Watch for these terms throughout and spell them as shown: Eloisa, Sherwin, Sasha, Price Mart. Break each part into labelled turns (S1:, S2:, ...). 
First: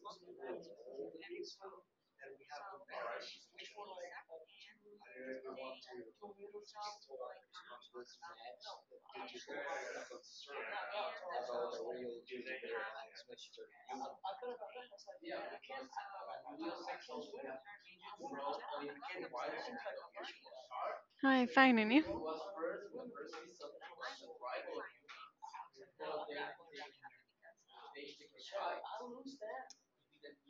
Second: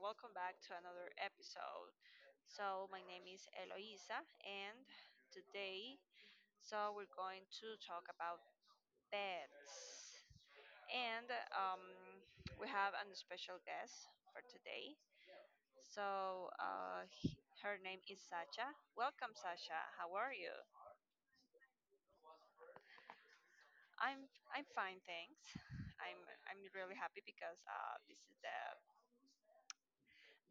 S1: welcome back to another episode. So, my name is Eloisa, and today, we're going to talk about pets. And um, we have a special guest for today. So, her name is Sasha. Welcome, Sasha. How are you?
S2: Hi, fine, and you?
S1: I'm I'm fine, thanks. I'm I'm really happy because this is the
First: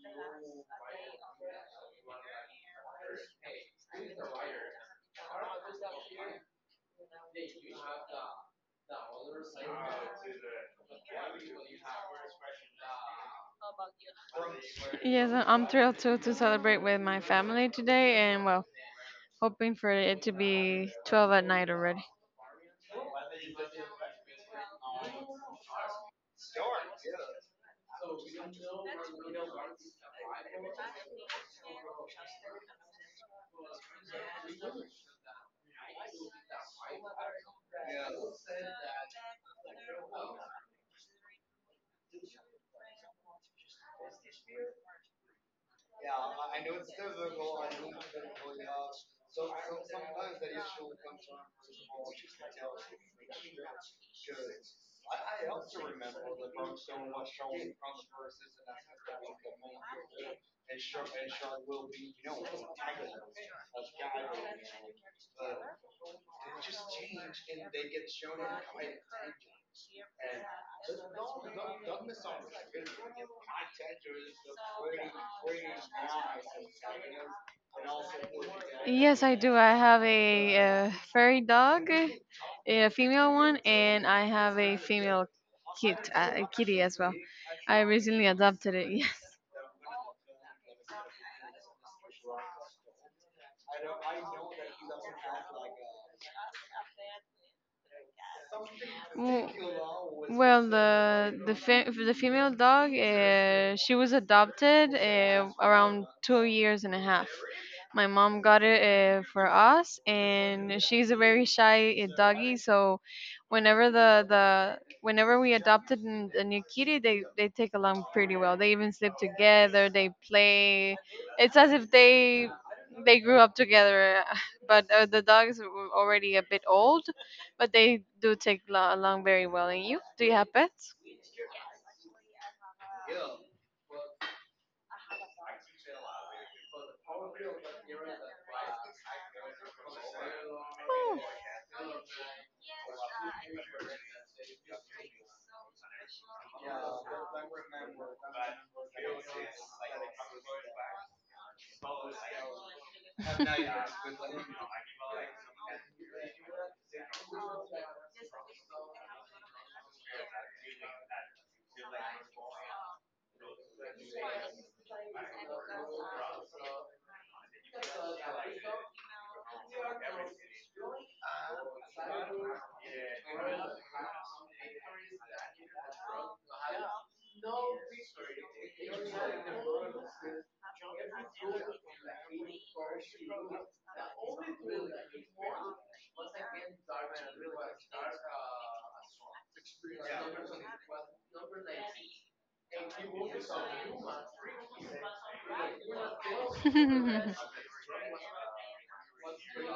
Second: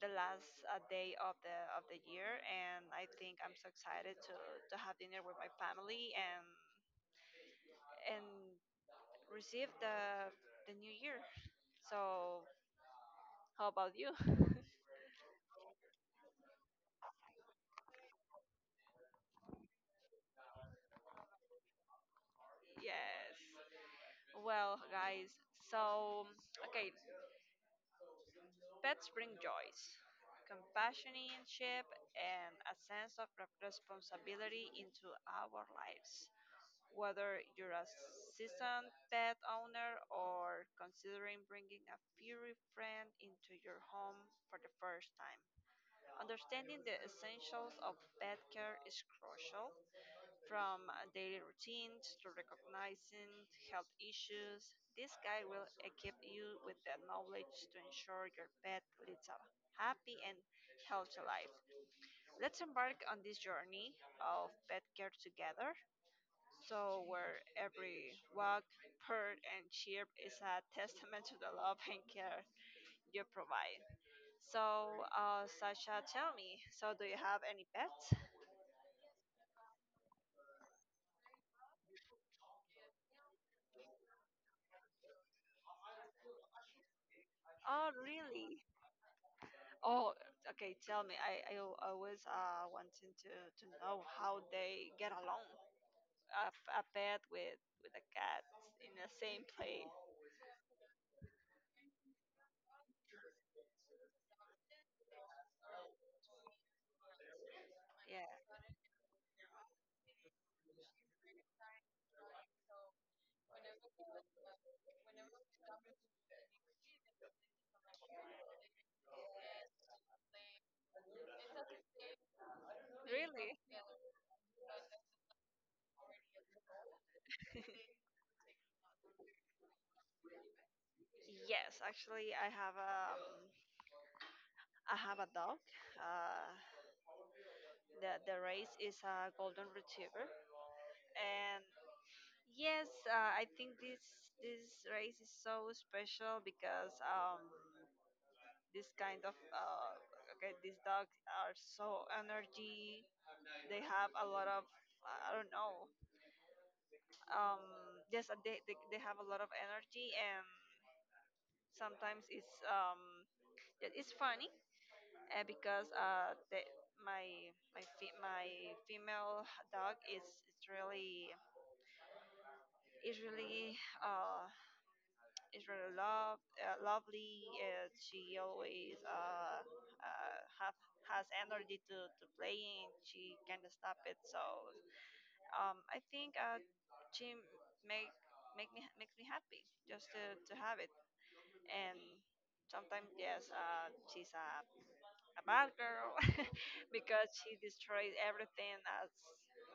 S1: the last day of the year, and I think I'm so excited to have dinner with my family and receive the new year. So how about you?
S2: Yes, I'm thrilled to celebrate with my family today and, well, hoping for it to be 12 at night already.
S1: Yes. Well, guys, so okay, pets bring joys, companionship, and a sense of responsibility into our lives, whether you're a seasoned pet owner or considering bringing a furry friend into your home for the first time. Understanding the essentials of pet care is crucial, from daily routines to recognizing health issues. This guide will equip you with the knowledge to ensure your pet leads a happy and healthy life. Let's embark on this journey of pet care together, where every walk, purr, and chirp is a testament to the love and care you provide. So, Sasha, tell me, so do you have any pets?
S2: Yes, I do. I have a, furry dog, a female one, and I have a female kitty as well. I
S1: Oh,
S2: recently
S1: really?
S2: adopted it.
S1: Oh, okay, tell me. I always wanting to know how they get along. A, a pet with a cat in the same
S2: W-
S1: place.
S2: the female dog, she was adopted around 2 years and a half. My
S1: Yeah,
S2: mom got it for us, and she's a very shy doggy. So, whenever the whenever we adopted a new kitty, they take along pretty well. They even sleep together. They play. It's as if they grew up
S1: really?
S2: together. But the dog is already a bit old, but they do take along very well. And you? Do you have pets?
S1: Yes, actually, I have a dog. Uh, the race is a golden retriever,
S2: Oh.
S1: and yes, I think this race is so special because this kind of okay these dogs are so energy, they have a lot of, I don't know, um yes, they have a lot of energy, and sometimes it's funny because my female dog is, it's really is really uh is really lovely. She always have has energy to playing. She can't stop it. So I think she make makes me happy just to have it. And. Sometimes yes, she's a bad girl, because she destroys everything as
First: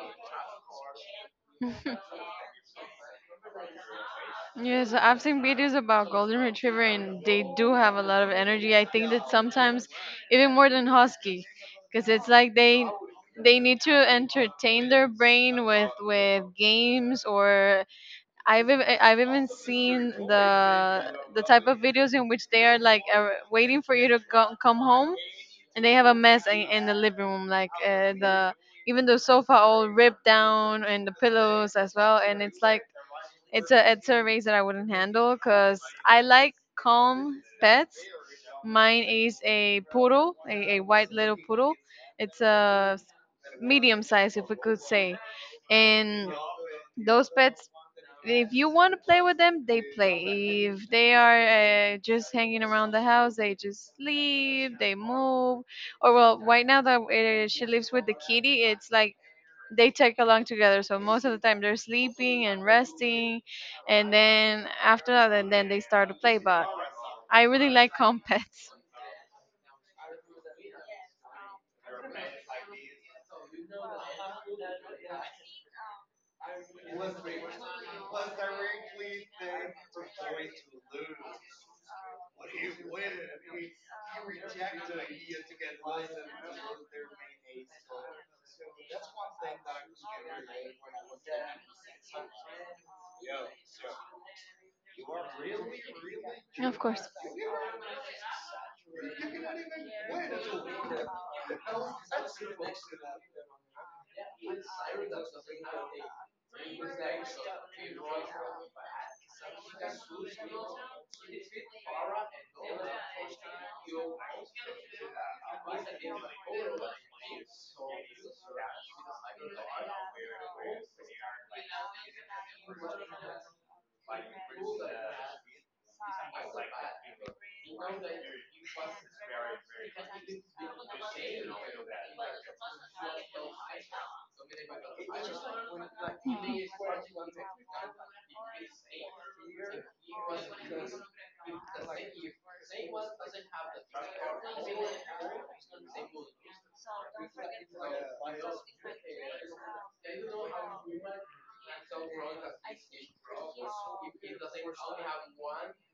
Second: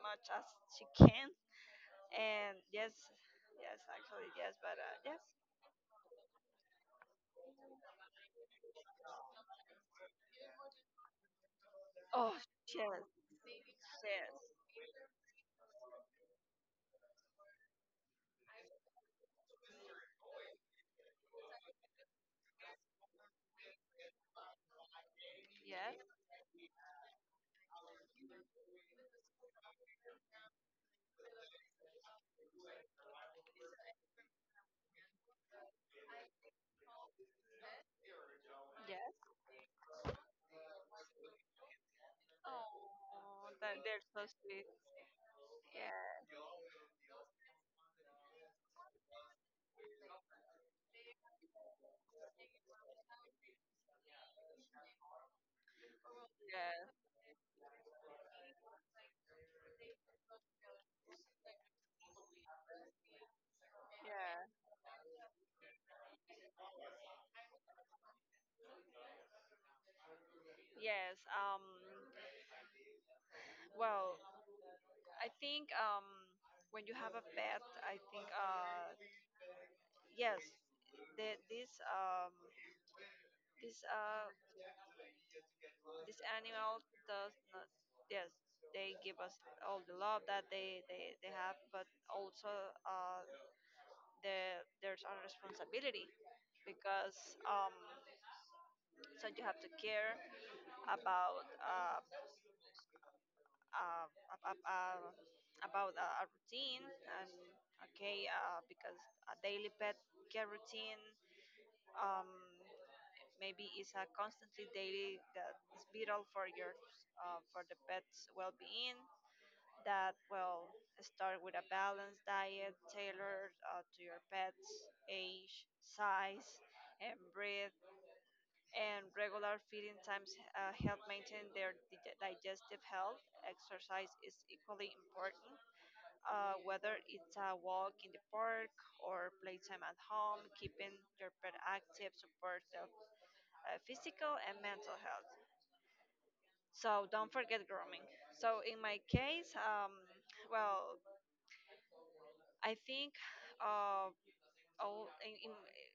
S1: much as she can. And yes, yes, actually yes, but
S2: Yes, I've
S1: yes,
S2: seen videos about golden retriever and they do have a lot of energy. I think that sometimes even more than husky because it's
S1: Oh,
S2: like they
S1: yes,
S2: they need to
S1: yes,
S2: entertain their brain with games. Or I've even seen the type of videos in which they are like waiting for you to go, come home, and they have
S1: yes,
S2: a mess in the living room, like the even the sofa all ripped down and the pillows as well, and it's like it's a race that I wouldn't handle because I like calm pets. Mine
S1: yes.
S2: is a poodle, a white little poodle. It's a
S1: Oh, that they're
S2: medium
S1: so
S2: size, if we
S1: sweet.
S2: could say, and.
S1: Yeah,
S2: Those pets, if you want to play with them, they play. If they are just hanging around the house, they just sleep, they move. Or, well, right now
S1: yeah,
S2: that she lives with the kitty, it's like they tag along together. So, most of the time they're sleeping and resting. And
S1: yeah,
S2: then after that, and then they start to play. But I really like calm pets.
S1: yes. Well, I think when you have a pet, I think yes, the, this um, this uh, this animal does not. Yes, they give us all the love that they have, but also uh, there's a responsibility,
S2: Of course.
S1: because um you have to care about uh, ab- uh, about a routine, and okay because a daily pet care routine, um, maybe is a constantly daily that is vital for your for the pet's well-being, that will start with a balanced diet tailored to your pet's age, size, and breed, and regular feeding times help maintain their digestive health. Exercise is equally important, whether it's a walk in the park or playtime at home. Keeping your pet active supports their physical and mental health. So don't forget grooming. So in my case, well, I think uh, all, in, in,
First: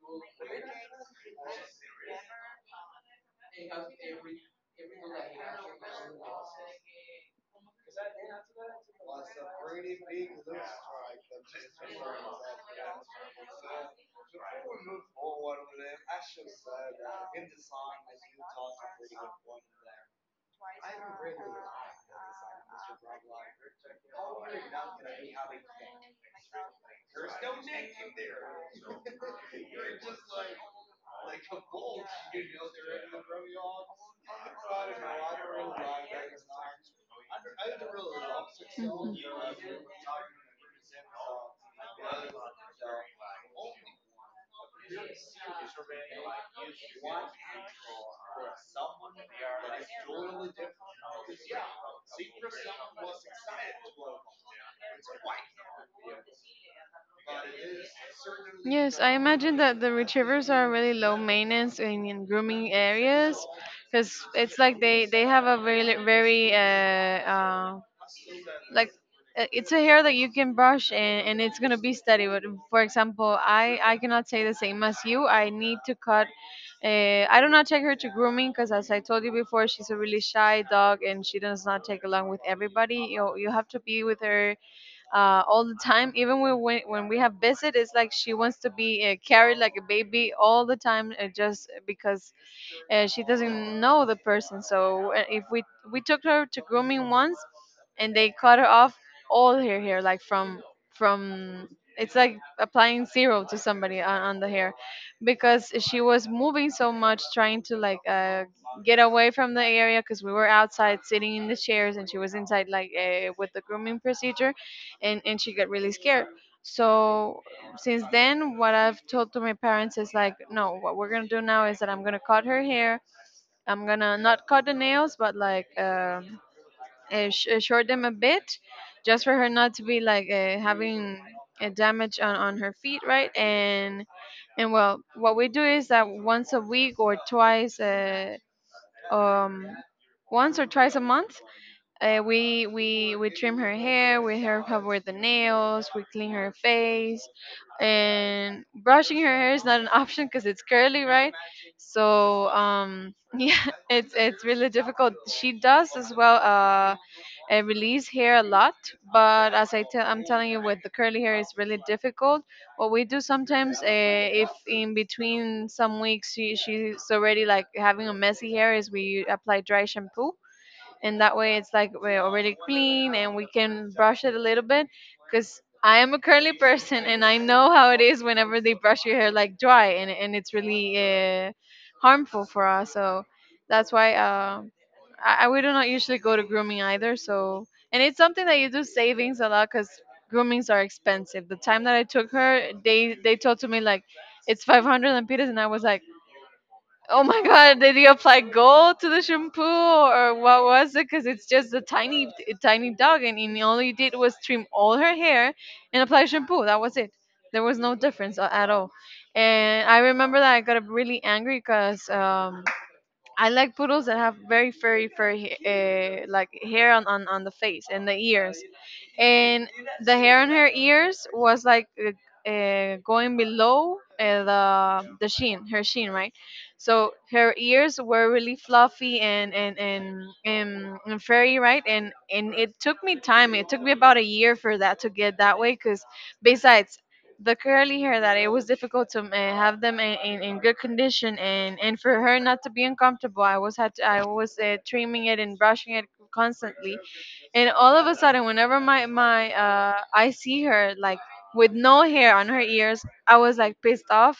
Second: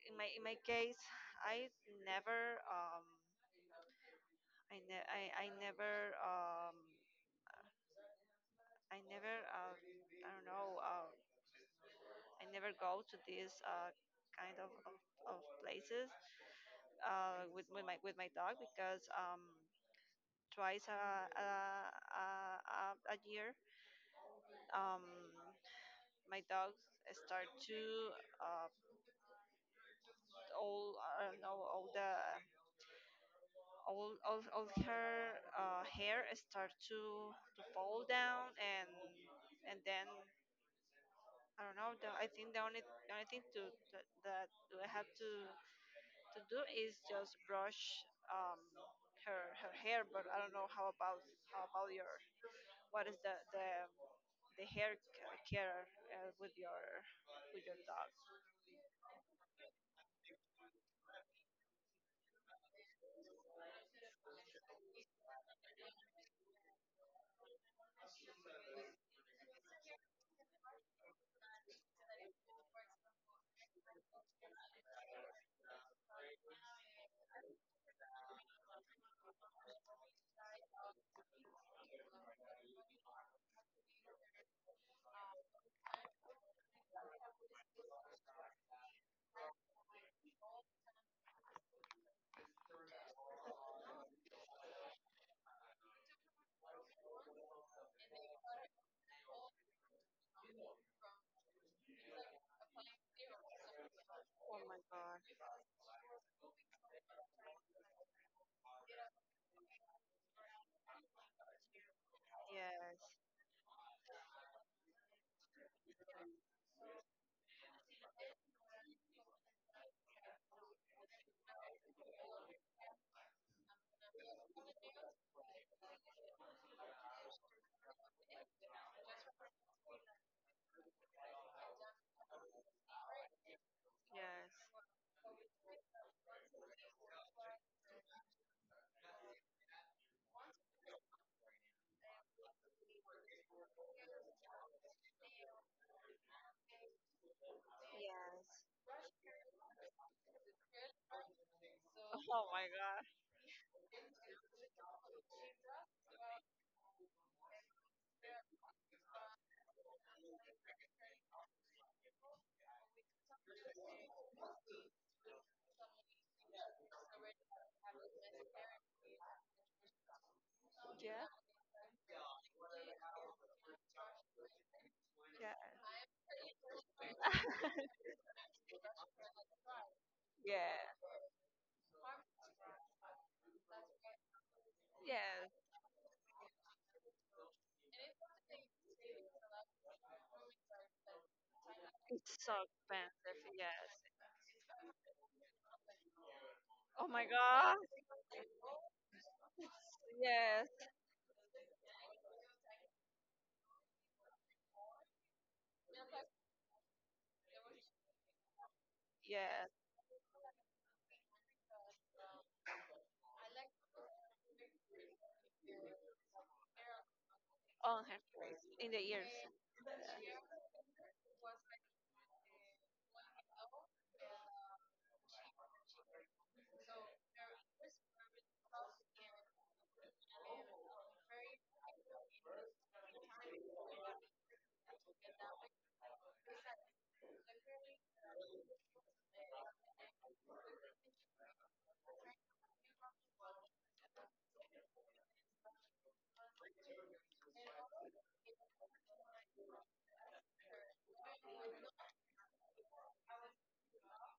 S1: in my case, I never I, ne- I never, I don't know, I never go to these kind of places with my dog because twice a, a, a, a year, um, my dogs start to uh, all I don't know all the all her hair start to fall down,
S2: Mhm.
S1: and then I don't know. I think the only thing to that I have to do is just brush her her hair. But I don't know how about your, what is the hair care with your dog.
S2: Yes, I imagine that the retrievers are really low maintenance in grooming areas because it's like they have a very like it's a hair that you can brush and it's gonna be steady. But for example, I cannot say the same as you. I need to cut. I do not take her to grooming because as I told you before, she's a really shy dog and she does not take along with everybody. You have to be with her all the time. Even when we have visit, it's like she wants to be carried like a baby all the time, just because she doesn't know the person. So if we we took her to grooming once, and they cut her off all her hair like from it's like applying zero to somebody on the
S1: Oh
S2: hair
S1: my god.
S2: because she was moving so much trying to like get away from the area because we were outside sitting in the chairs and she was inside like
S1: Yes.
S2: with the grooming procedure, and she got really scared. So since then, what I've told to my parents is like, no, what we're gonna do now is that I'm gonna cut her hair. I'm gonna not cut the nails, but like short them a bit, just for her not to be like having a damage on her feet, right? And
S1: Yes.
S2: well, what we do is that once a week or twice um once or twice a month, we we trim her hair, we help her with the nails, we clean her face.
S1: Yes.
S2: And brushing her hair is not an option because it's curly, right?
S1: Oh,
S2: So
S1: my god.
S2: yeah, it's really difficult. She does as well a release hair a lot, but as I'm telling you, with the curly hair it's really difficult. What we do sometimes, if in between some weeks she's already like having a messy hair, is we apply dry shampoo, and
S1: Yeah.
S2: that way it's like we're already clean and we can brush it a little bit,
S1: Yeah,
S2: because I am a curly person and I know how it is whenever they brush your hair like dry, and it's really
S1: yeah,
S2: uh, harmful for us. So that's why I
S1: yes.
S2: we do not usually go to grooming either. So and it's something that you do savings a lot because groomings are expensive. The time that I took
S1: It's so
S2: her, they
S1: expensive.
S2: told to me like
S1: Yes.
S2: it's 500 lempiras, and I was like,
S1: Oh
S2: oh
S1: my
S2: my
S1: god.
S2: god, did you apply gold to the shampoo or what
S1: Yes.
S2: was it? Because it's just a tiny dog, and, he all you did was trim all her hair and apply shampoo. That was it. There was no difference at all.
S1: Yes.
S2: And I remember that I got really angry because I like poodles that have very, very, very like hair on the face
S1: On
S2: and the
S1: her
S2: ears,
S1: face. In the ears.
S2: and the hair
S1: Yes.
S2: on her ears was like going below the sheen, her sheen, right? So her ears were really fluffy and and furry, right? And it took me time. It took me about a year for that to get that way, because besides the curly hair that it was difficult to have them in good condition, and, for her not to be uncomfortable, I was trimming it and brushing it constantly, and all of a sudden whenever my my I see her like with no hair on her ears, I was like pissed off.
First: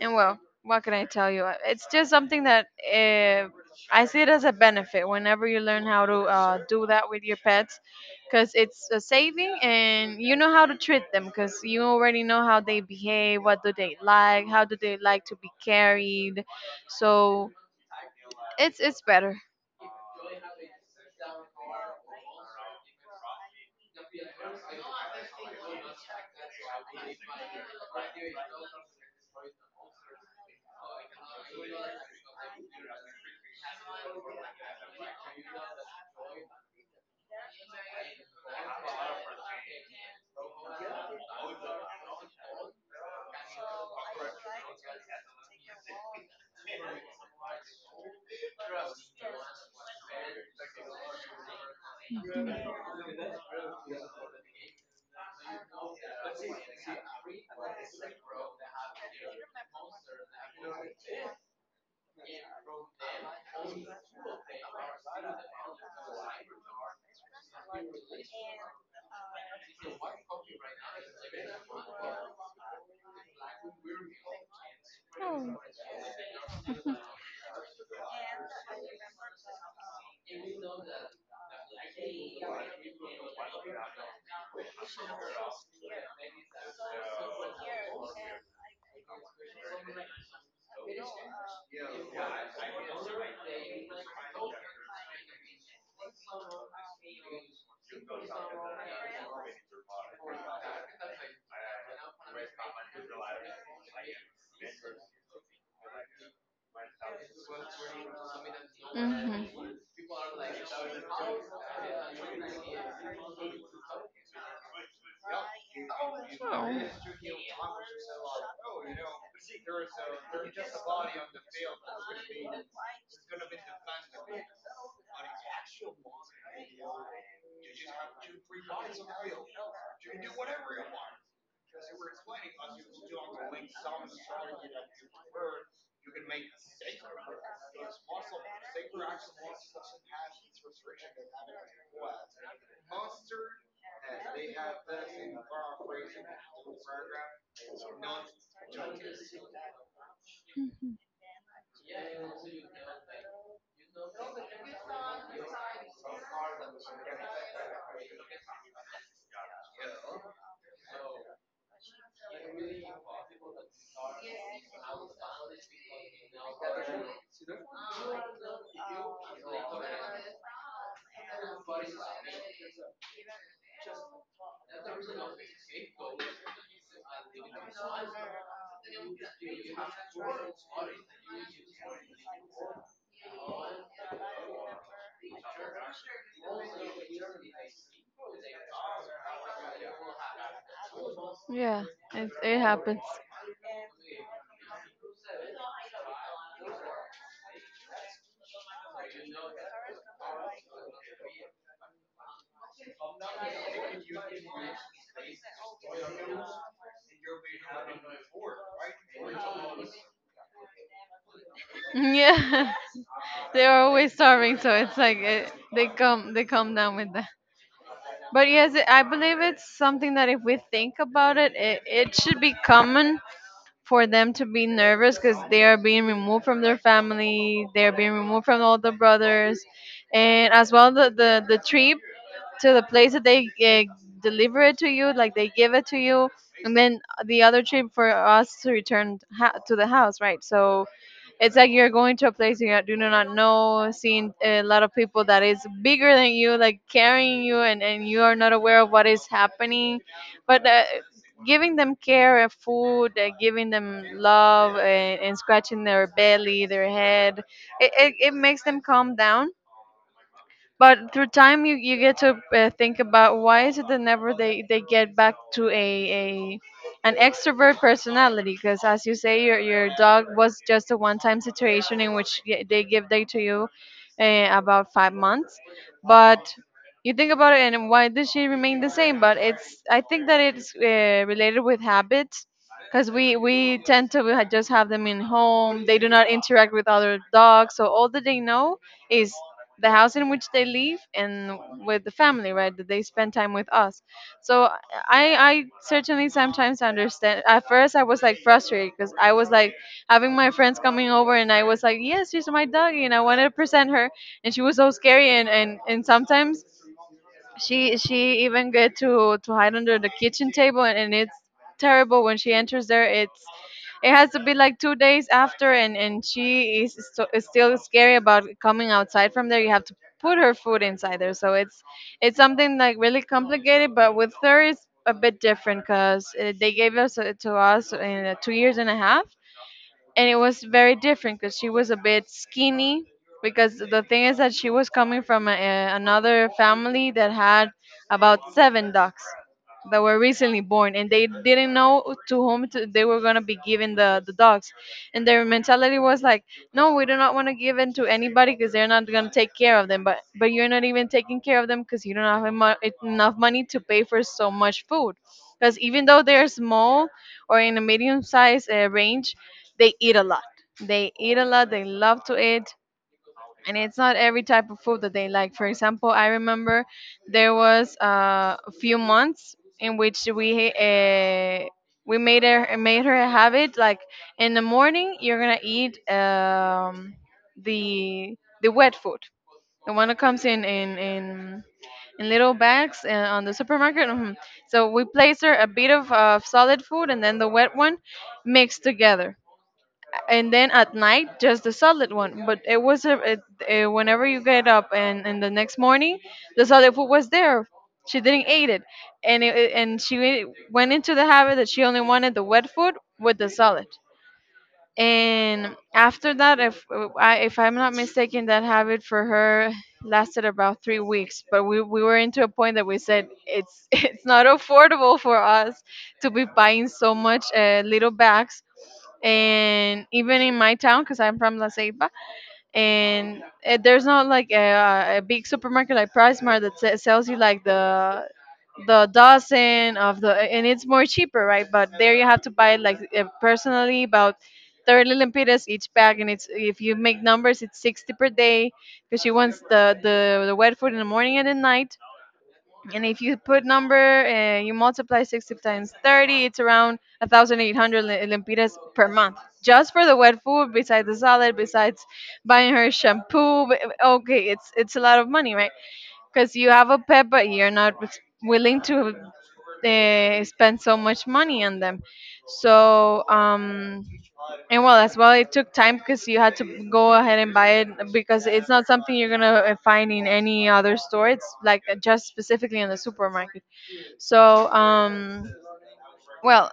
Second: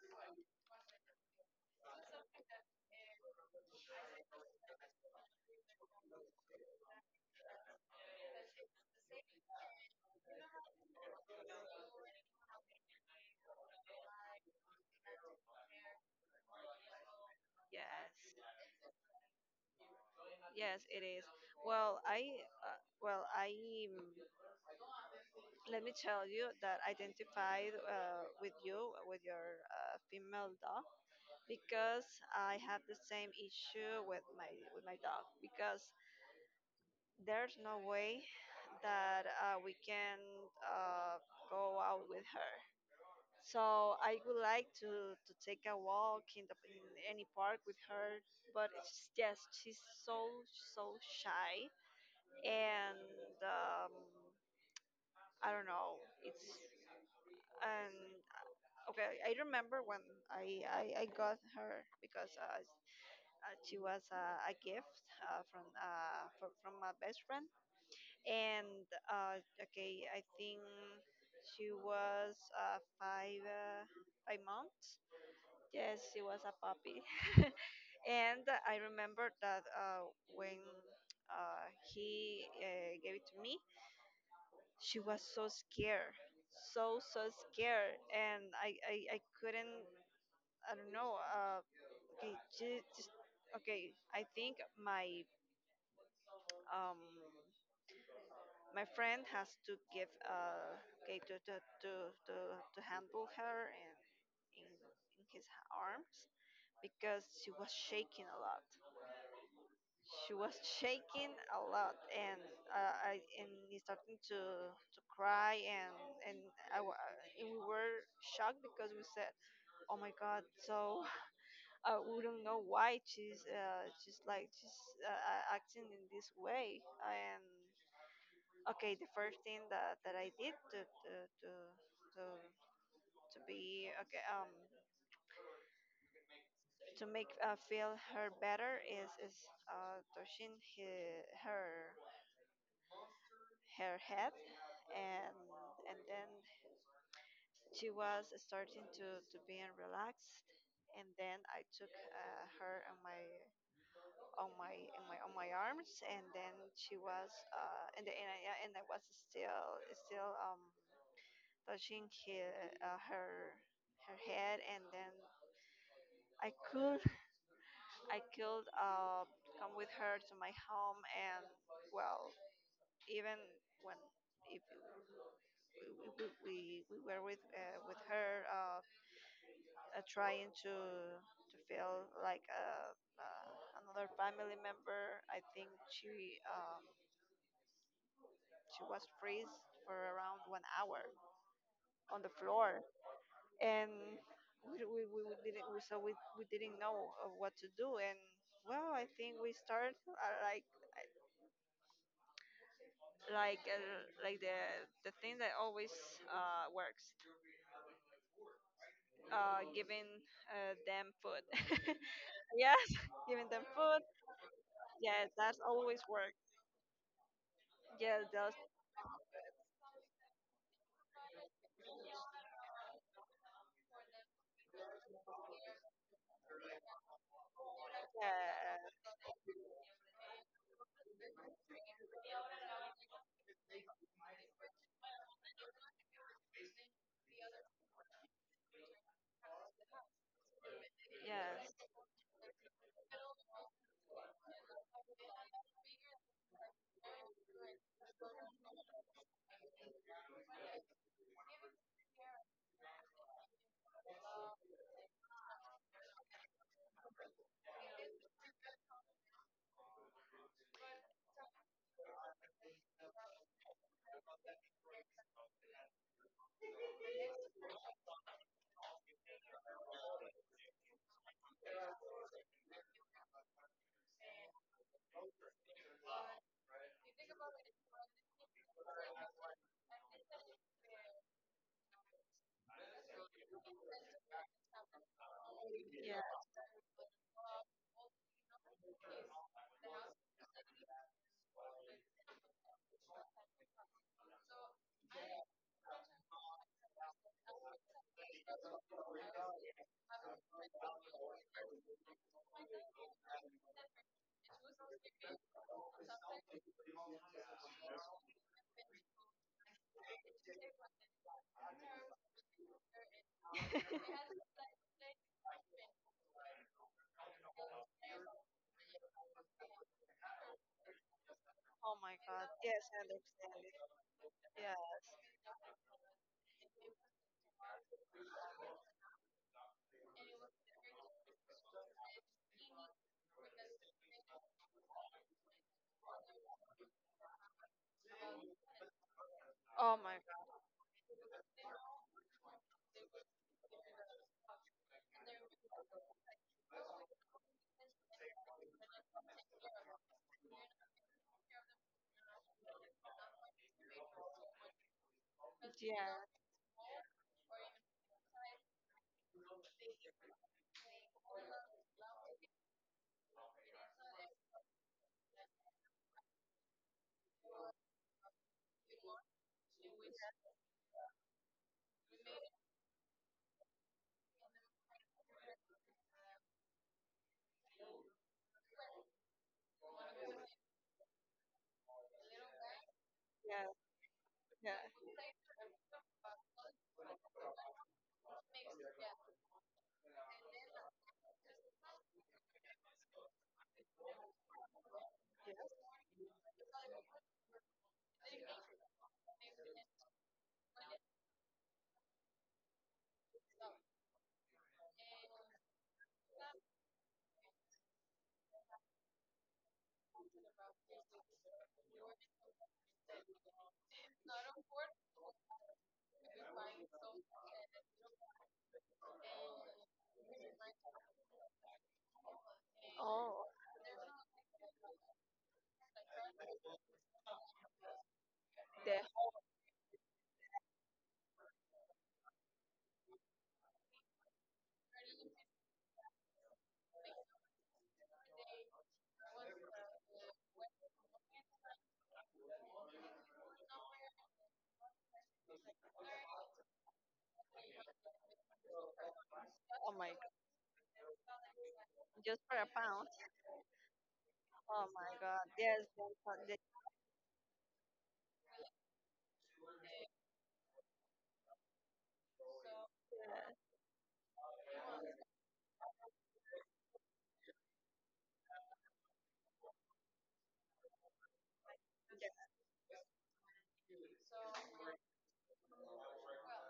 S2: And well, what can I tell you? It's just something that I see it as a benefit whenever you learn how to do that with your pets, because it's a saving and you know how to treat them because you already know how they behave, what do they like, how do they like to be carried. So
S1: Yes.
S2: it's better.
S1: Yes, it is. Well, I, uh, well, I um, let me tell you that identified with you, with your female dog, because I have the same issue with my dog because there's no way that we can uh, go out with her. So I would like to take a walk in, in any park with her, but it's just she's so, so shy
S2: Mhm.
S1: and I don't know. It's and okay, I remember when I got her because she was a gift from my best friend. And okay, I think she was 5 months.
S2: Oh.
S1: Yes, she was a puppy. And I remember that when he gave it to me, she was so scared, so so scared, and I couldn't, I don't know okay ju- just, okay, I think my um my friend has to give okay to to to, to handle her and in in his arms because she was shaking a lot,
S2: Mhm.
S1: she was shaking a lot, and I and he starting to cry, and and I wa- and we were shocked because we said, oh my god. So
S2: Oh.
S1: we don't know why she's, acting in this way. And okay, the first thing that, that I did to to to be okay, to make feel her better is touching he, her her head, and and then she was starting to being relaxed, and then I took her on my on my on my on my arms, and then she was and the, and I- and I was still still um touching her, uh, her her head, and then I could, I could come with her to my home, and well, even when if we we, we we were with her trying to feel like uh, another family member. I think she was freeze for around one hour
S2: Yeah,
S1: on
S2: it,
S1: the
S2: it
S1: floor,
S2: happens.
S1: and we didn't, we, so we didn't know what to do. And well, I think we started the thing that always works, giving them food.
S2: Yeah,
S1: Yes, giving them
S2: they're
S1: food.
S2: always starving, so it's like
S1: Yes,
S2: it,
S1: that's always work.
S2: they come down with that.
S1: Yeah,
S2: But
S1: just
S2: yes, it, I believe it's something that if we think about it, it, it should be common for them to be nervous because they are being removed from their family, they are being removed from all the
S1: yeah,
S2: brothers, and as well the trip to the place that they deliver it to you, like they give it to you, and then the other trip for us to return to the house, right? So it's like
S1: yes,
S2: you're going to a place you do not know, seeing a lot of people that is bigger than you, like carrying you, and you are not aware of what is happening. But giving them care and food, giving them love, and scratching their belly, their head, it makes them calm down. But through time you, you get to think about why is it that never they get back to a an extrovert personality, because as you say, your dog was just a one-time situation in which they give day to you about 5 months. But you think about it and why did she remain the same? But it's I think that it's related with habits, because we tend to just have them in home. They do not interact
S1: yes.
S2: with other dogs, so all that they know is the house in which they live, and with the family, right, that they spend time with us. So I certainly sometimes understand. At first I was like frustrated, because I was like having my friends coming over and I was like, yes, she's my doggy, and I wanted to present her, and she was so scary. And and, sometimes she even get to hide under the kitchen table, and it's terrible when she enters there. It's it has to be like 2 days after, and she is, so, is still scary about coming outside from there. You have to put her food inside there. So
S1: Oh my
S2: it's
S1: God.
S2: something
S1: Yes,
S2: like
S1: I
S2: really
S1: understand it.
S2: complicated. But with her
S1: Yeah.
S2: it's a bit different, because they gave us to us in 2 years and a half. And it was very different because she was a bit skinny, because the thing is that she was coming from another family that had about 7 ducks
S1: Oh
S2: that were
S1: my God.
S2: recently born, and they didn't know to whom to, they were going to be giving the dogs. And their mentality was like, no, we do not want to give in to anybody because they're not going to take care of them. But you're not even taking care of them because you don't have enough money to pay for so much food because even though
S1: Yeah,
S2: they're small or in a medium size range they eat a lot. They eat a lot. They love to eat, and it's not every type of food that they like. For example, I remember there was a few months in which we made her a habit like in the morning you're gonna eat the the wet food, the one that comes in little bags on the
S1: yeah,
S2: supermarket. Mhm.
S1: yeah.
S2: So we place her a bit of solid food and then the wet one mixed together, and then at night just the solid one. But it was a, it, eh, whenever you get up, and the next morning the solid food was there, she didn't eat it, and she went into the habit that she only wanted the wet food with the solid. And after that, if if I'm not mistaken, that habit for her lasted about 3 weeks, but we were into a point that we said it's it's not affordable for us to be buying so much little bags. And even in my town, because I'm from la ceiba, and
S1: Oh,
S2: there's not like a big supermarket like price mart that sells you like
S1: the
S2: the dozen of the, and it's more cheaper, right? But there you have to buy like personally about 30 lempiras each bag, and it's, if you make numbers, it's 60 per day because she wants the wet food in the morning and at night. And if you put number and you multiply 60 times 30, it's around 1800 lempiras per month just
S1: oh
S2: for
S1: my
S2: the
S1: God.
S2: wet food, besides the salad, besides
S1: Just for a
S2: buying her
S1: pound.
S2: shampoo, b- okay,
S1: Oh
S2: it's a
S1: my
S2: lot of
S1: God.
S2: money, right? Because you have a pet, but you're not willing to spend so much money on them. So,
S1: Yes,
S2: and well, as well, it took time because you had to go ahead and buy it because it's not something you're gonna find in any other store. It's like just specifically in the supermarket. So, well,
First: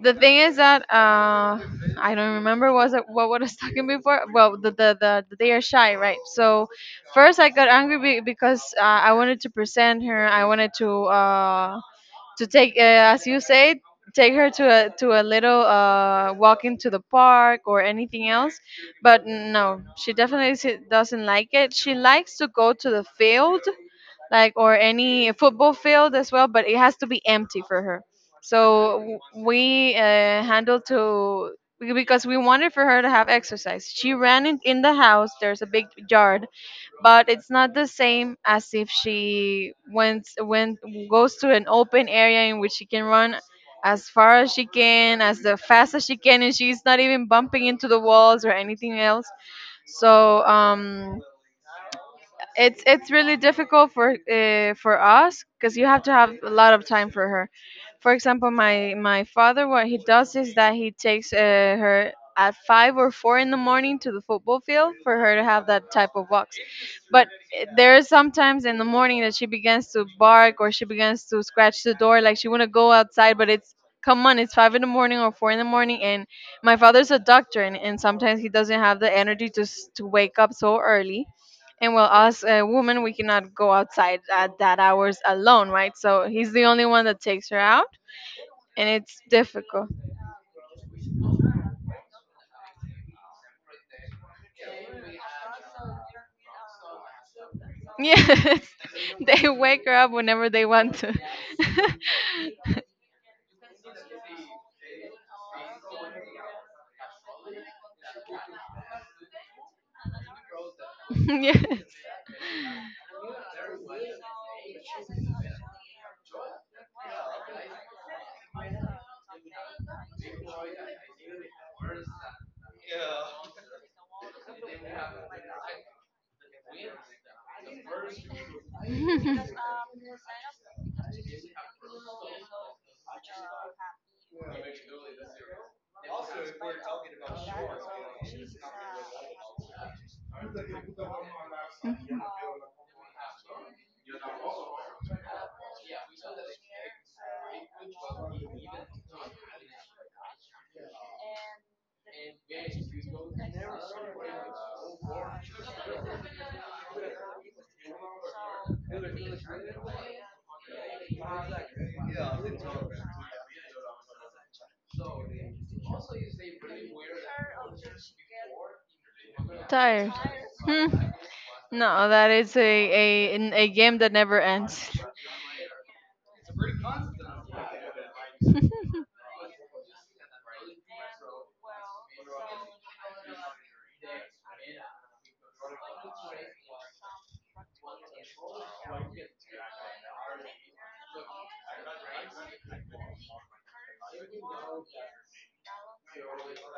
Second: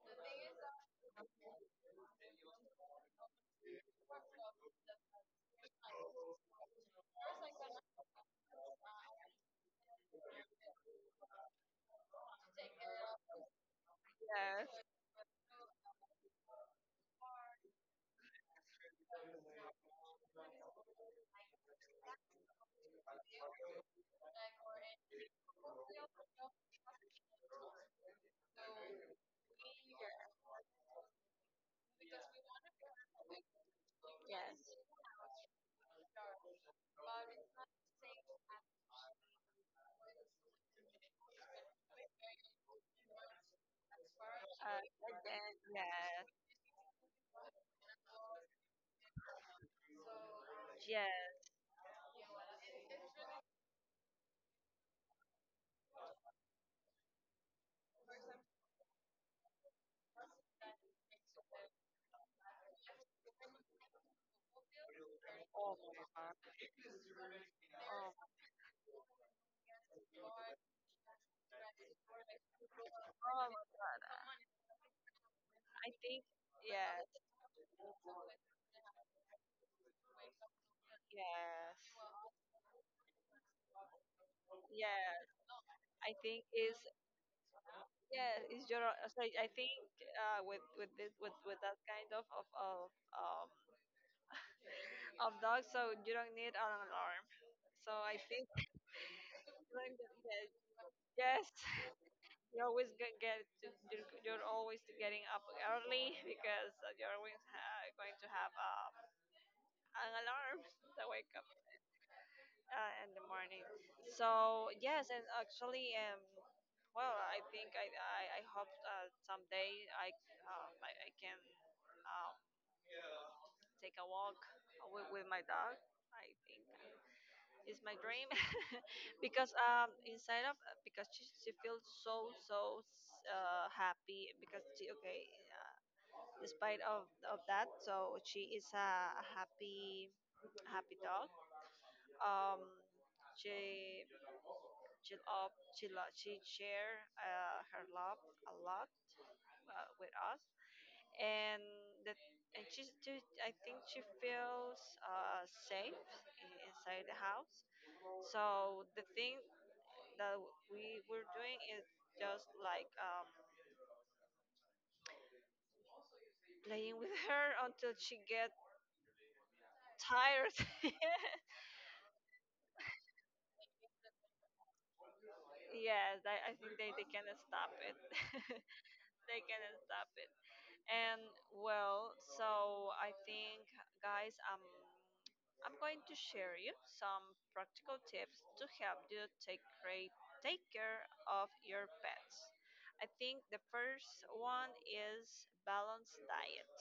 S2: the thing is that I don't remember was it what I was talking before. Well, the they are shy, right? So first I got angry because I wanted to present her. I wanted to take, as you say, take her
S1: yes,
S2: to a little walk into the park or anything else. But no, she definitely doesn't like it. She likes to go to the field like, or any football field as well, but it has to be empty for her. So we handled to because we wanted for her to have exercise, she ran in,
S1: yes.
S2: in the house. There's a big yard, but it's not the same as if she went went goes to an open area in which she can run as far as she
S1: And
S2: can, as
S1: then
S2: the fast as she
S1: yes,
S2: can, and she's not even bumping into the walls or anything else. So
S1: yes.
S2: it's really difficult for for us, because you have to have a lot of time for her. For example, my father, what he does is that he takes her at 5 or 4 in the morning to the football field for her to have
S1: Oh my
S2: that type of
S1: God.
S2: walks. But there is
S1: Oh,
S2: sometimes in the morning that she begins to bark or she begins to scratch the door, like she wanna go outside.
S1: oh
S2: But
S1: my
S2: it's, come
S1: God.
S2: on, it's five in the morning or four in the
S1: I
S2: morning,
S1: think
S2: and my
S1: yes,
S2: father's a doctor, and sometimes he doesn't have the energy to to wake up so early.
S1: yes,
S2: And well, us women, we cannot go outside at that hours
S1: yes.
S2: alone, right?
S1: I
S2: So
S1: think
S2: he's the
S1: is
S2: only one that takes her out,
S1: yeah is your
S2: and it's
S1: so I think
S2: difficult.
S1: with this with that kind um of dog, so you don't need an alarm. So I think
S2: Yes, they wake
S1: during
S2: her up
S1: the- the-
S2: whenever they want to.
S1: yes, you always you're always getting up early because you're always going to have an alarm that wake
S2: Yes.
S1: in the morning. So yes, and actually, well, I think I hope someday I, I can, um, take a walk with my dog. I think it's my dream. Because inside of because she feels so, so happy, because she, despite of that, so she is a happy happy dog. um she She loved, she loved, she shared her love a lot with us, and that, and she, I think she feels safe inside the house. So the thing that we were doing is just like playing with her until she gets
S2: Tired.
S1: tired.
S2: Hmm. No, that is a game that never ends.
S1: Yes, I think they cannot stop it. They cannot stop it. And well, so I think, guys, I'm going to share you some practical tips to help you take care of your pets. I think the first one is balanced diet.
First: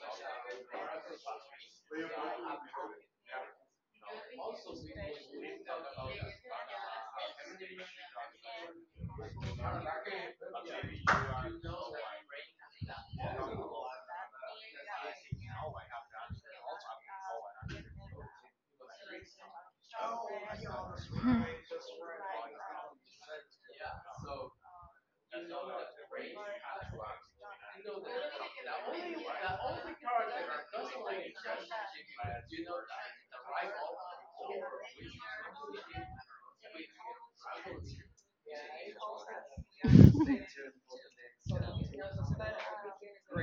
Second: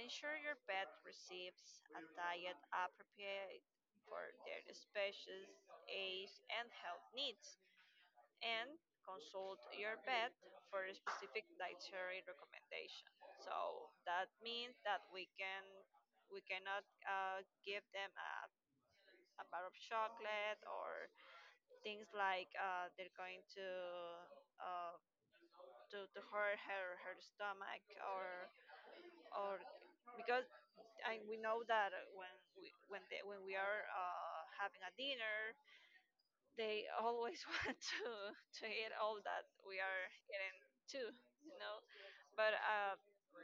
S1: Ensure your pet receives a diet appropriate for their species, age, and health needs, and consult your vet for a specific dietary recommendation. So that means that we cannot give them a bar of chocolate or
S2: Hmm.
S1: things like they're going to uh, hurt her stomach or or because we know that when we are having a dinner they always want to eat all that we are eating too, you know but uh,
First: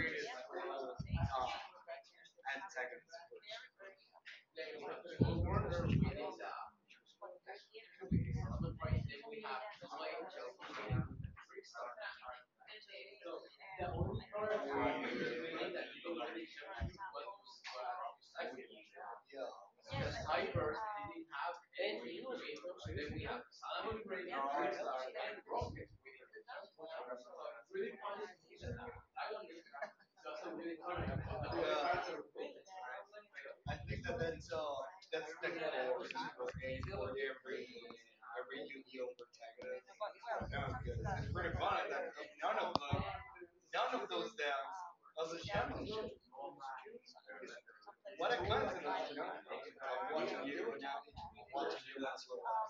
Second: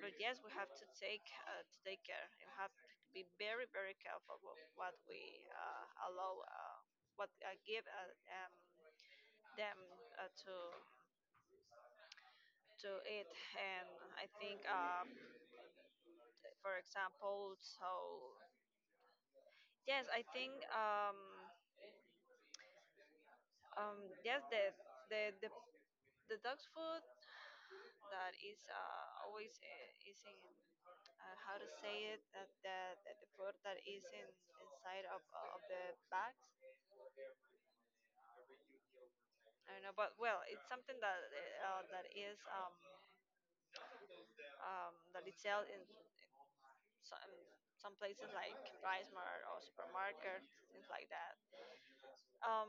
S1: but yes, we have to take care and have to be very careful with what we allow, what give them to eat. And I think, for example, so yes, I think yes, the the dog's food that is always is in, how to say it, that the food that is in inside of the bag, I don't know, but well, it's something that that is that it's sell in some some places like Price Mart or supermarket, things like that. Um,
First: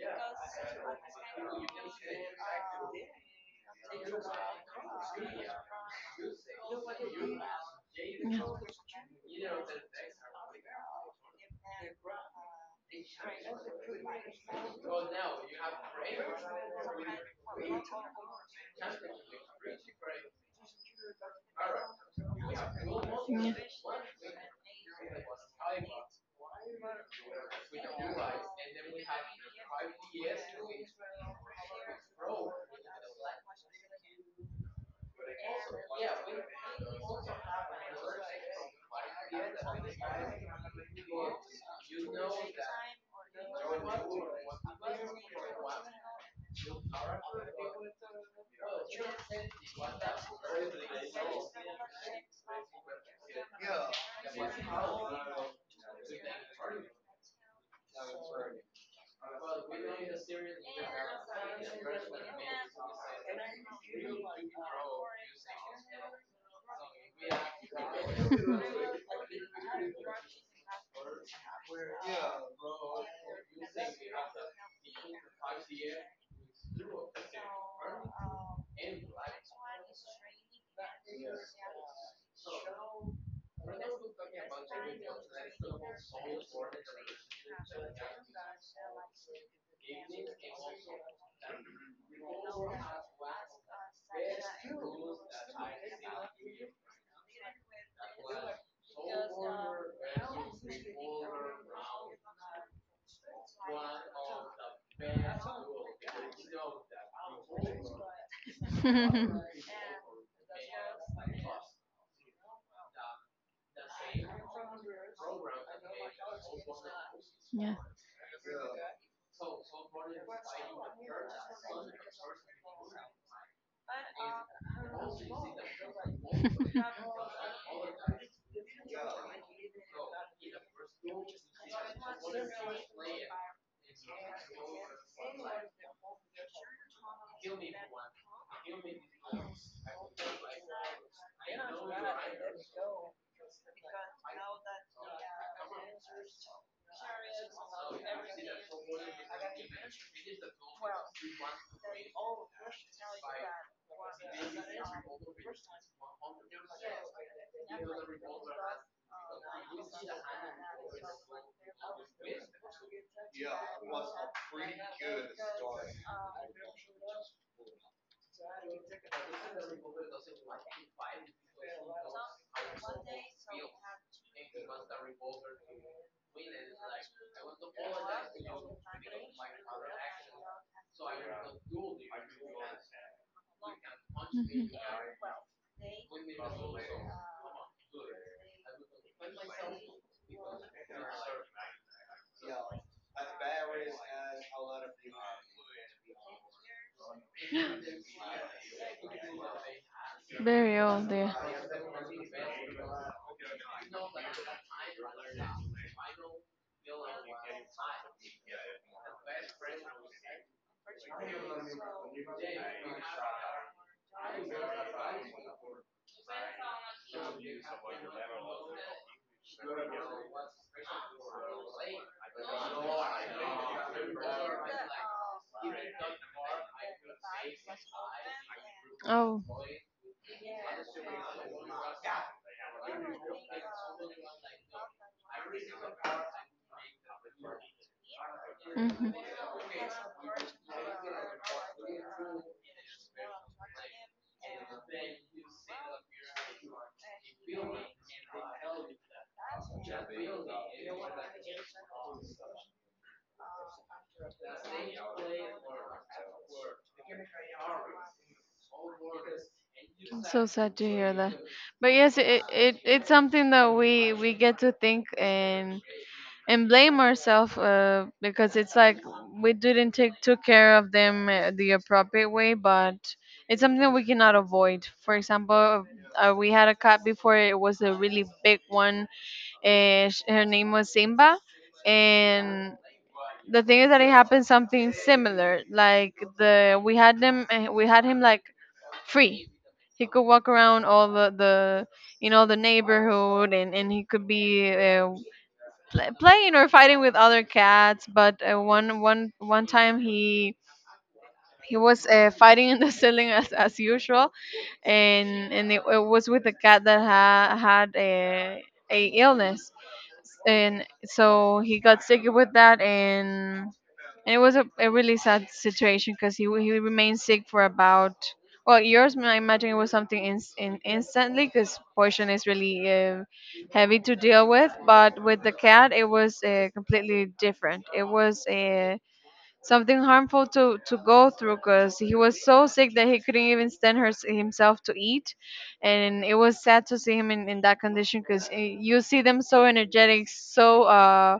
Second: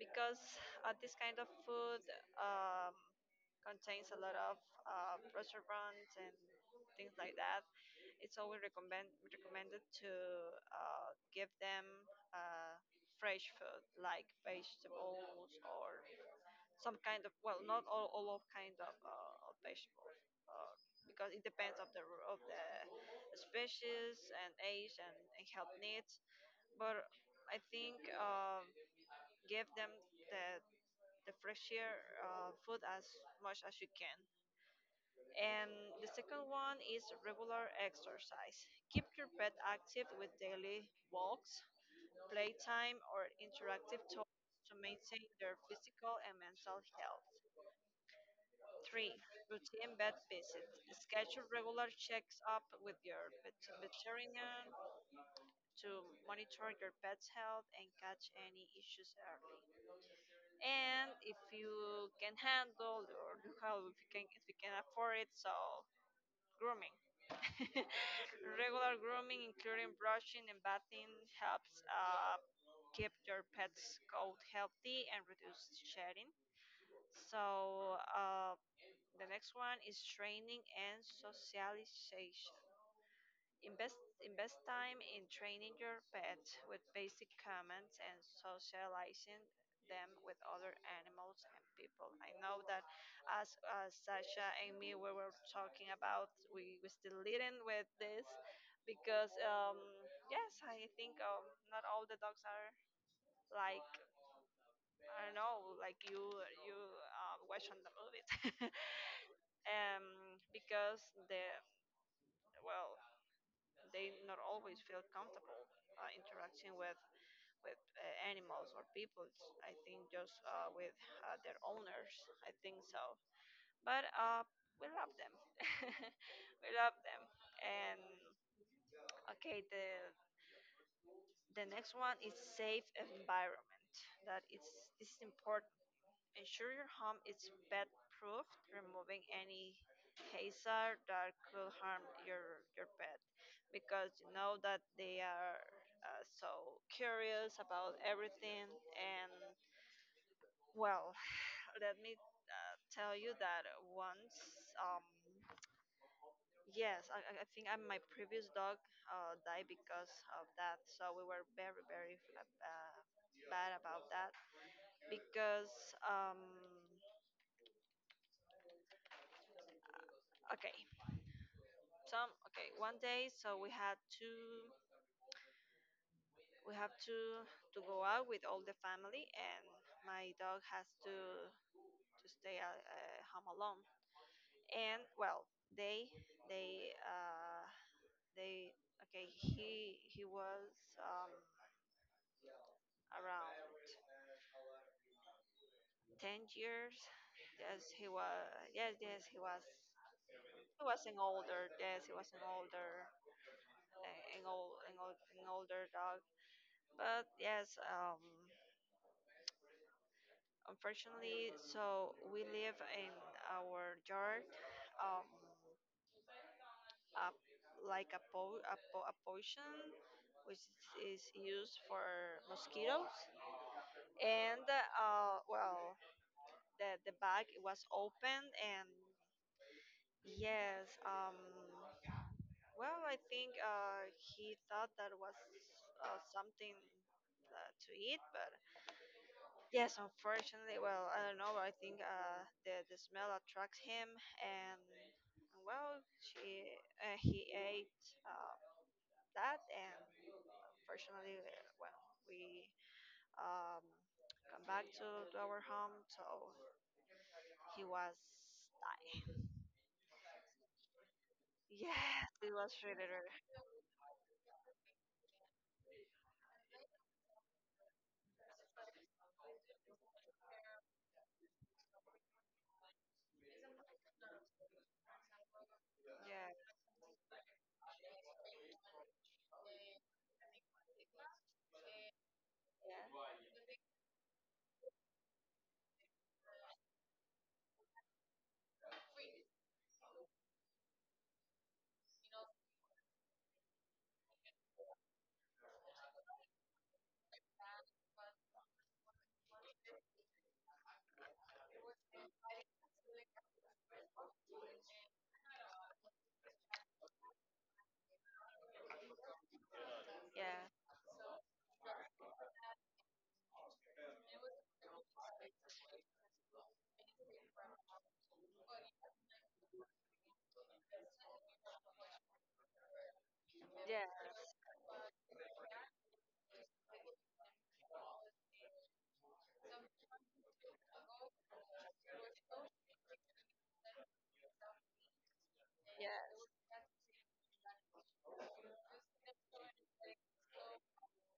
S1: because This kind of food um, contains a lot of restaurants and things like that. It's
S2: Yeah.
S1: always recommended to give them uh, fresh food like vegetables, or some kind of, well, not all, all of kind of vegetables, uh, because it depends of the species and age and health needs. But I think, give them the the fresh air food as much as you can. And the second one is regular exercise, keep your pet active with daily walks, playtime or interactive toys to maintain their physical and mental health. 3. Routine vet visits. Schedule regular checks-up with your veterinarian to monitor your pet's health and catch any issues early. And if you can handle or you how if you can afford it, so grooming. Regular grooming, including brushing and bathing, helps keep your pet's coat healthy and reduce shedding. So. The next one is training and socialization. Invest invest time in training your pet with basic commands and socializing them with other animals and people. I know that, as Sasha and me, we were talking about, we still leading with this because, yes, I think, not all the dogs are like, I don't know, like you watch on the movies, um, because the well they not always feel comfortable interacting with
S2: Yeah. yeah.
S1: animals or people. I think just with their owners, I think so, but we love them. We love them. And okay, the next one is safe environment, that it's, this is important. Ensure your home is pet proof, removing any hazard that could harm your pet, because you know that they are so curious about everything. And well, let me tell you that once, yes, my previous dog died because of that. So we were very bad about that because, um, okay some okay one day, so we had to we have to go out with all the family, and my dog has to stay home alone.
S2: Mhm.
S1: And well, they they uh they okay, he was, um around 10 years, yes he was, yes yes he was,
S2: Very
S1: he was
S2: old,
S1: an
S2: yeah.
S1: older, yes he was an older, an older dog. But yes, unfortunately, so we live in our yard, um, a, like a, po- a, po- a potion which is used for mosquitoes. And well, the bag was open, and
S2: Oh.
S1: yes, well, I think he thought that was something to eat. But
S2: Hmm.
S1: yes, unfortunately, well, I don't know, I think the smell attracts him. and And well, she he ate that, and unfortunately, well, we um, come back to our home, so he was dying.
S2: I'm so sad to hear that. But yes,
S1: Yes,
S2: it,
S1: it
S2: it
S1: was really
S2: it's something
S1: rare.
S2: that we get to think and blame ourselves because it's like we didn't take took care of them the appropriate way, but it's something that we cannot avoid. For example, we had
S1: Yeah,
S2: a cat before. It was a really big one, and her name was Simba. And
S1: yeah,
S2: the thing is that it happened something similar. Like the we had them, we had him like free. He could walk around all the you know the neighborhood, and he could be playing or fighting with other cats. But one time he he was fighting in the ceiling, as usual, and it was with a cat that had a illness.
S1: yeah,
S2: And so he got sick with that, and it was a really sad situation because he remained sick for about, well, yours I imagine it was something in, instantly, because poison is really heavy
S1: yeah.
S2: to deal with. But with the cat, it was completely different. It was something harmful to go through, because he was so sick that he couldn't even stand himself to eat. And
S1: Yes.
S2: it was sad to see him in that condition, because you see them so energetic, so. Uh,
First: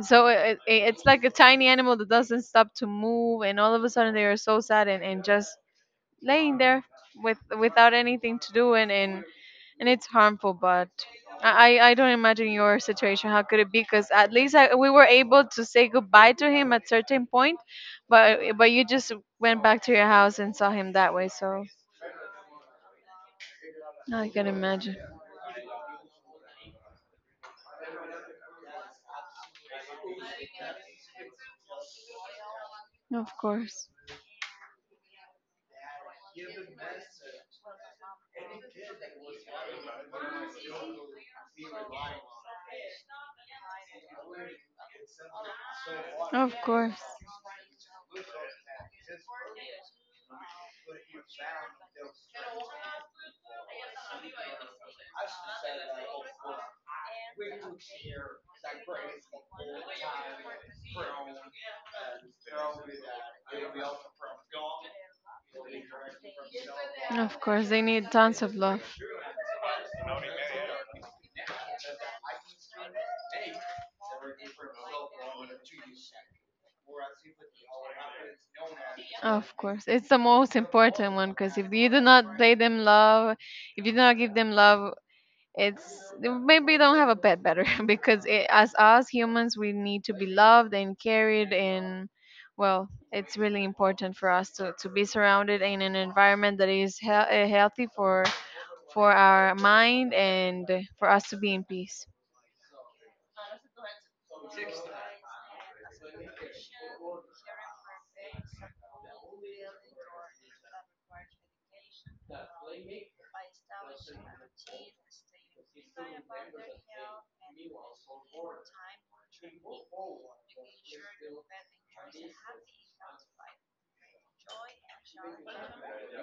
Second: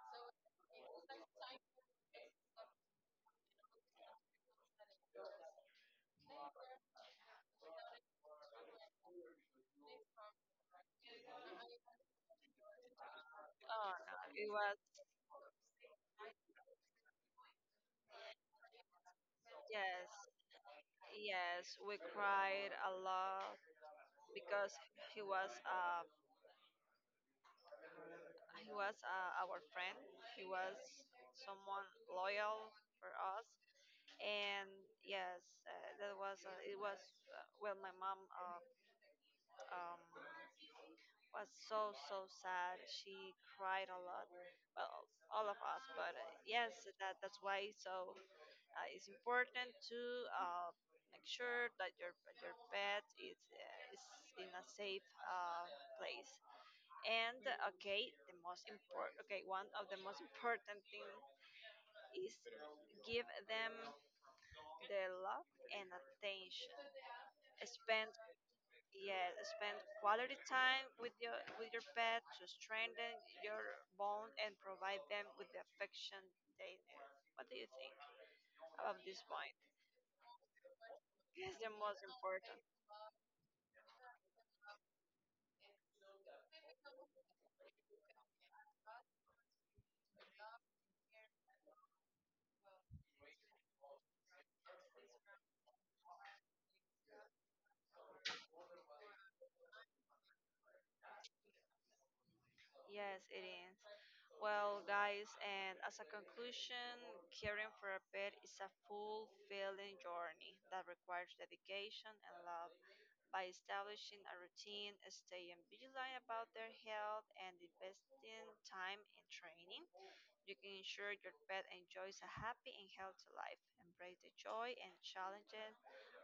S2: so it, it, it's like a tiny animal that doesn't stop to move, and all of a sudden they are so sad, and just laying there with without anything to do, and it's harmful. But I don't imagine your situation. How could it be?
S1: Oh
S2: Because
S1: no,
S2: at
S1: it
S2: least I,
S1: was
S2: we were able to say goodbye to him at certain point, but you just went back to your
S1: yes,
S2: house and saw him that way.
S1: yes.
S2: So
S1: We cried a lot
S2: I can
S1: because
S2: imagine.
S1: he was uh he was our friend. He was someone loyal for
S2: Of
S1: us.
S2: course,
S1: And yes, that was it was, well, my mom, um, was so sad. She cried a lot. Well, all of us. But
S2: of
S1: yes,
S2: course.
S1: that that's why. So it's important to uh, make sure that your pet is in a safe place. And okay, the most important. Okay, one of the most important thing is give them their love and attention.
S2: Of course, they
S1: spend
S2: need tons of love.
S1: yeah Spend quality time with your pet to strengthen your bond and provide them with the affection they need. What do you think about this point?
S2: Of course, it's the most important one because
S1: It's the
S2: if you do
S1: most
S2: not play
S1: important.
S2: them love, if you do not give them love, it's maybe don't have a pet better because it, as us humans, we need to be loved and carried, and well, it's really important for us to be surrounded in an environment that is healthy for our mind and for us to be in peace.
S1: Yes, it is. Well, guys, and as a conclusion, caring for a pet is a fulfilling journey that requires dedication and love. By establishing a routine, staying vigilant about their health, and investing time in training, you can ensure your pet enjoys a happy and healthy life. Embrace the joy and challenges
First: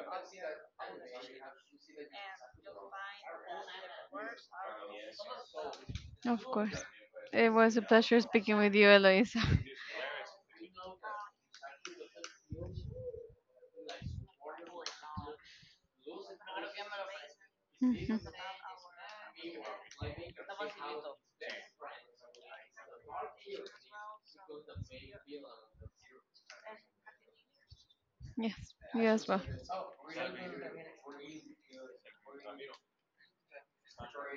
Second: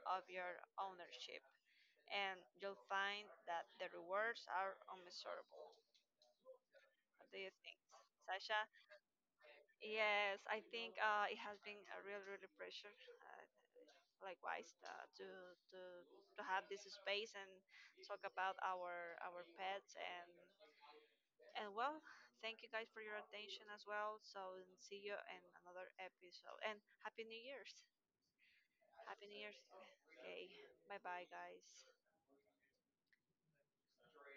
S1: of your ownership, and you'll find that the rewards are unmeasurable.
S2: Of course.
S1: What do you
S2: It was
S1: think,
S2: a pleasure speaking
S1: Sasha?
S2: with you, Eloisa.
S1: Yes, I think, it has been a really pleasure. Uh, Likewise, to to have this space and
S2: Mhm.
S1: talk about our pets. And well, thank you guys for your attention as well. So see you in another episode, and happy New Year's.
S2: Yes, you
S1: Happy
S2: as
S1: New
S2: well.
S1: Year's. Okay, bye bye, guys.